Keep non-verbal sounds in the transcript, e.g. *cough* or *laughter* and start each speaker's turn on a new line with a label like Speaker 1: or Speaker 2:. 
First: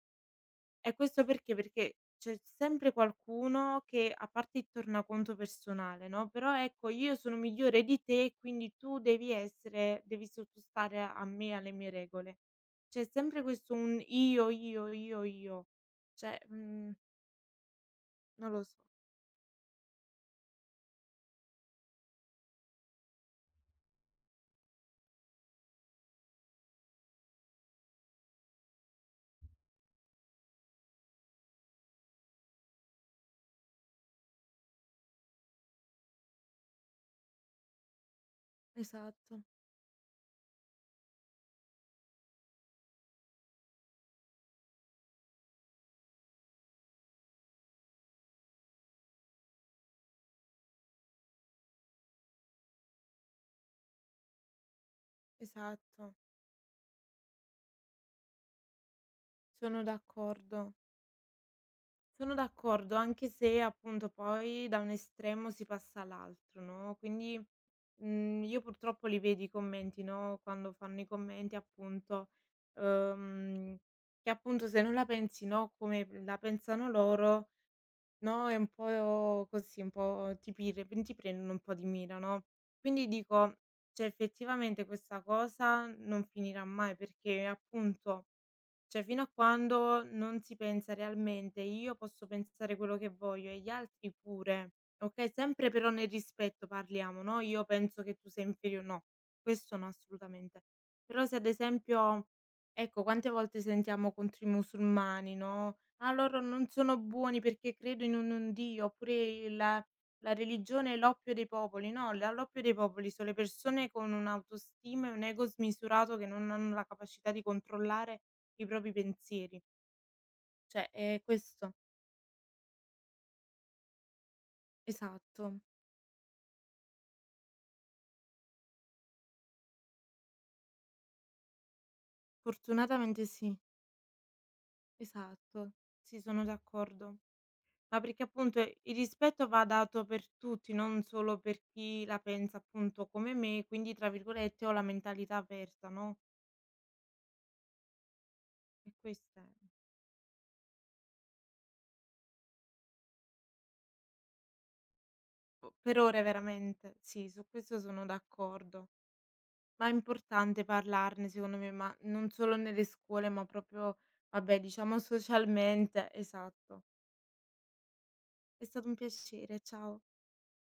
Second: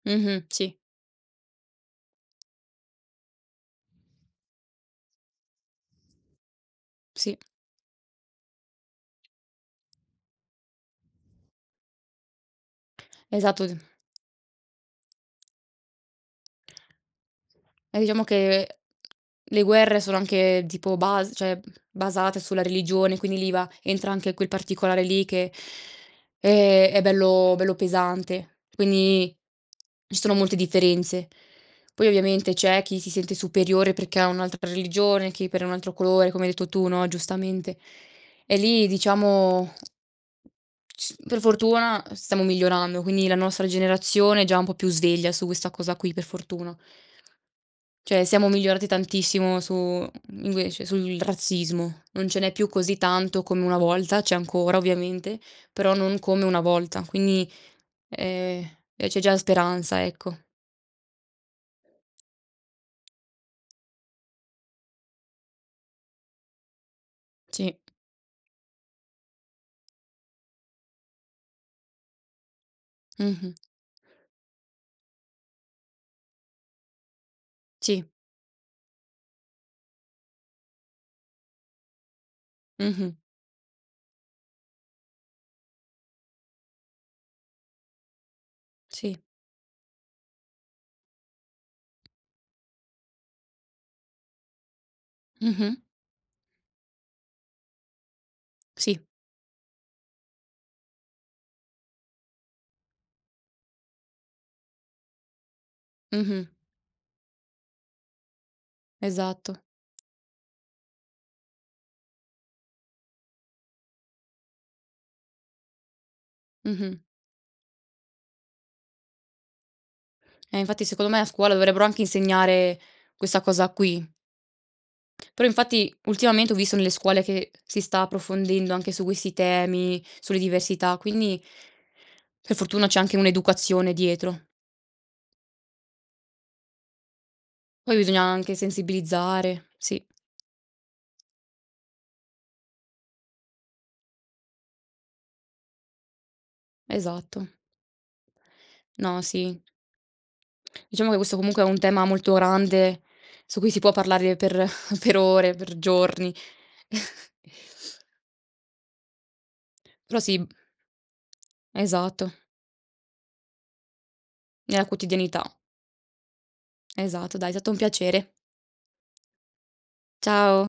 Speaker 1: Mh-mh. Sì.
Speaker 2: E questo perché? Perché c'è sempre qualcuno che, a parte il tornaconto personale, no: "Però ecco, io sono
Speaker 1: Sì.
Speaker 2: migliore di te, quindi tu devi essere devi sottostare a me e alle mie regole". C'è sempre
Speaker 1: Esatto, d
Speaker 2: questo un: "Io, io, io, io", cioè, mhmm
Speaker 1: Eh, diciamo
Speaker 2: non lo
Speaker 1: che
Speaker 2: s
Speaker 1: le guerre sono anche tipo bas cioè, basate sulla religione, quindi lì va entra anche quel particolare lì che, è è bello bello pesante. Quindi, ci sono molte differenze. Poi ovviamente c'è chi si sente superiore perché ha un'altra per religione, chi per un altro colore, come hai detto tu no, giustamente. E lì
Speaker 2: Esatto.
Speaker 1: diciamo c per fortuna stiamo migliorando, quindi la nostra generazione è già un po' più sveglia su questa cosa qui, per fortuna. Cioè, siamo migliorati tantissimo su mhmm, invece, sul razzismo. Non ce n'è più così tanto come una volta, c'è ancora ovviamente, però
Speaker 2: Esatto.
Speaker 1: non come una volta. Quindi, ehm, eh, c'è già
Speaker 2: Sono
Speaker 1: speranza, ecco.
Speaker 2: d'accordo. Sono d'accordo, anche se appunto poi da un estremo si passa all'altro, no. Quindi,
Speaker 1: Sì.
Speaker 2: mhmm, io purtroppo li vedo i commenti, no, quando fanno i commenti appunto,
Speaker 1: Mh-mh.
Speaker 2: ehm, che appunto se non la pensi, no, come la pensano loro,
Speaker 1: Sì.
Speaker 2: no, è un po' così, un po' ti *unintelligible* ti prendono un po' di mira, no. Quindi
Speaker 1: Mh-mh.
Speaker 2: dico, cioè effettivamente questa cosa non finirà mai, perché appunto cioè,
Speaker 1: Sì.
Speaker 2: fino a quando non si pensa realmente: "Io posso pensare quello che voglio e gli altri pure", okay, sempre
Speaker 1: Mh-mh.
Speaker 2: però nel rispetto parliamo, no: "Io penso che tu sei inferio"
Speaker 1: Sì.
Speaker 2: no, questo no, assolutamente. Però, se ad esempio ecco, quante volte sentiamo contro i musulmani, no: "Ah, loro
Speaker 1: Mh-mh.
Speaker 2: non sono buoni perché credono in un Dio". oppure
Speaker 1: Esatto.
Speaker 2: "Il la religione è l'oppio dei popoli". no, l l'oppio dei popoli son le persone con un'autostima e un ego smisurato che non hanno la
Speaker 1: Mh-mh.
Speaker 2: capacità di controllare i propri pensieri.
Speaker 1: Eh, infatti
Speaker 2: Cioè,
Speaker 1: secondo me
Speaker 2: è
Speaker 1: a scuola
Speaker 2: questo.
Speaker 1: dovrebbero anche insegnare questa cosa qui. Però,
Speaker 2: Esatto.
Speaker 1: infatti, ultimamente ho visto nelle scuole che si sta approfondendo anche su questi temi, sulle diversità, quindi per fortuna c'è anche
Speaker 2: Fortunatamente sì.
Speaker 1: un'educazione dietro.
Speaker 2: Esatto. Sì, sono d'accordo.
Speaker 1: Poi
Speaker 2: Ma
Speaker 1: bisogna
Speaker 2: perché
Speaker 1: anche
Speaker 2: appunto il rispetto va
Speaker 1: sensibilizzare, sì.
Speaker 2: dato per tutti, non solo per chi la pensa appunto come me, quindi tra virgolette ho la mentalità "aperta", no?
Speaker 1: Esatto.
Speaker 2: E
Speaker 1: No,
Speaker 2: questa è
Speaker 1: sì. Diciamo che questo comunque è un tema molto grande su cui si può parlare per *chuckles* per ore,
Speaker 2: O
Speaker 1: per
Speaker 2: per ore
Speaker 1: giorni.
Speaker 2: veramente. Sì,
Speaker 1: *chuckles*
Speaker 2: su questo sono d'accordo. Ma è
Speaker 1: Però, sì, m
Speaker 2: importante parlarne secondo me, ma non
Speaker 1: Esatto.
Speaker 2: solo nelle scuole, ma proprio vabbè,
Speaker 1: Nella
Speaker 2: diciamo
Speaker 1: quotidianità.
Speaker 2: socialmente esatto.
Speaker 1: Esatto, dai, è stato un piacere.
Speaker 2: È stato un piacere, ciao.
Speaker 1: Ciao.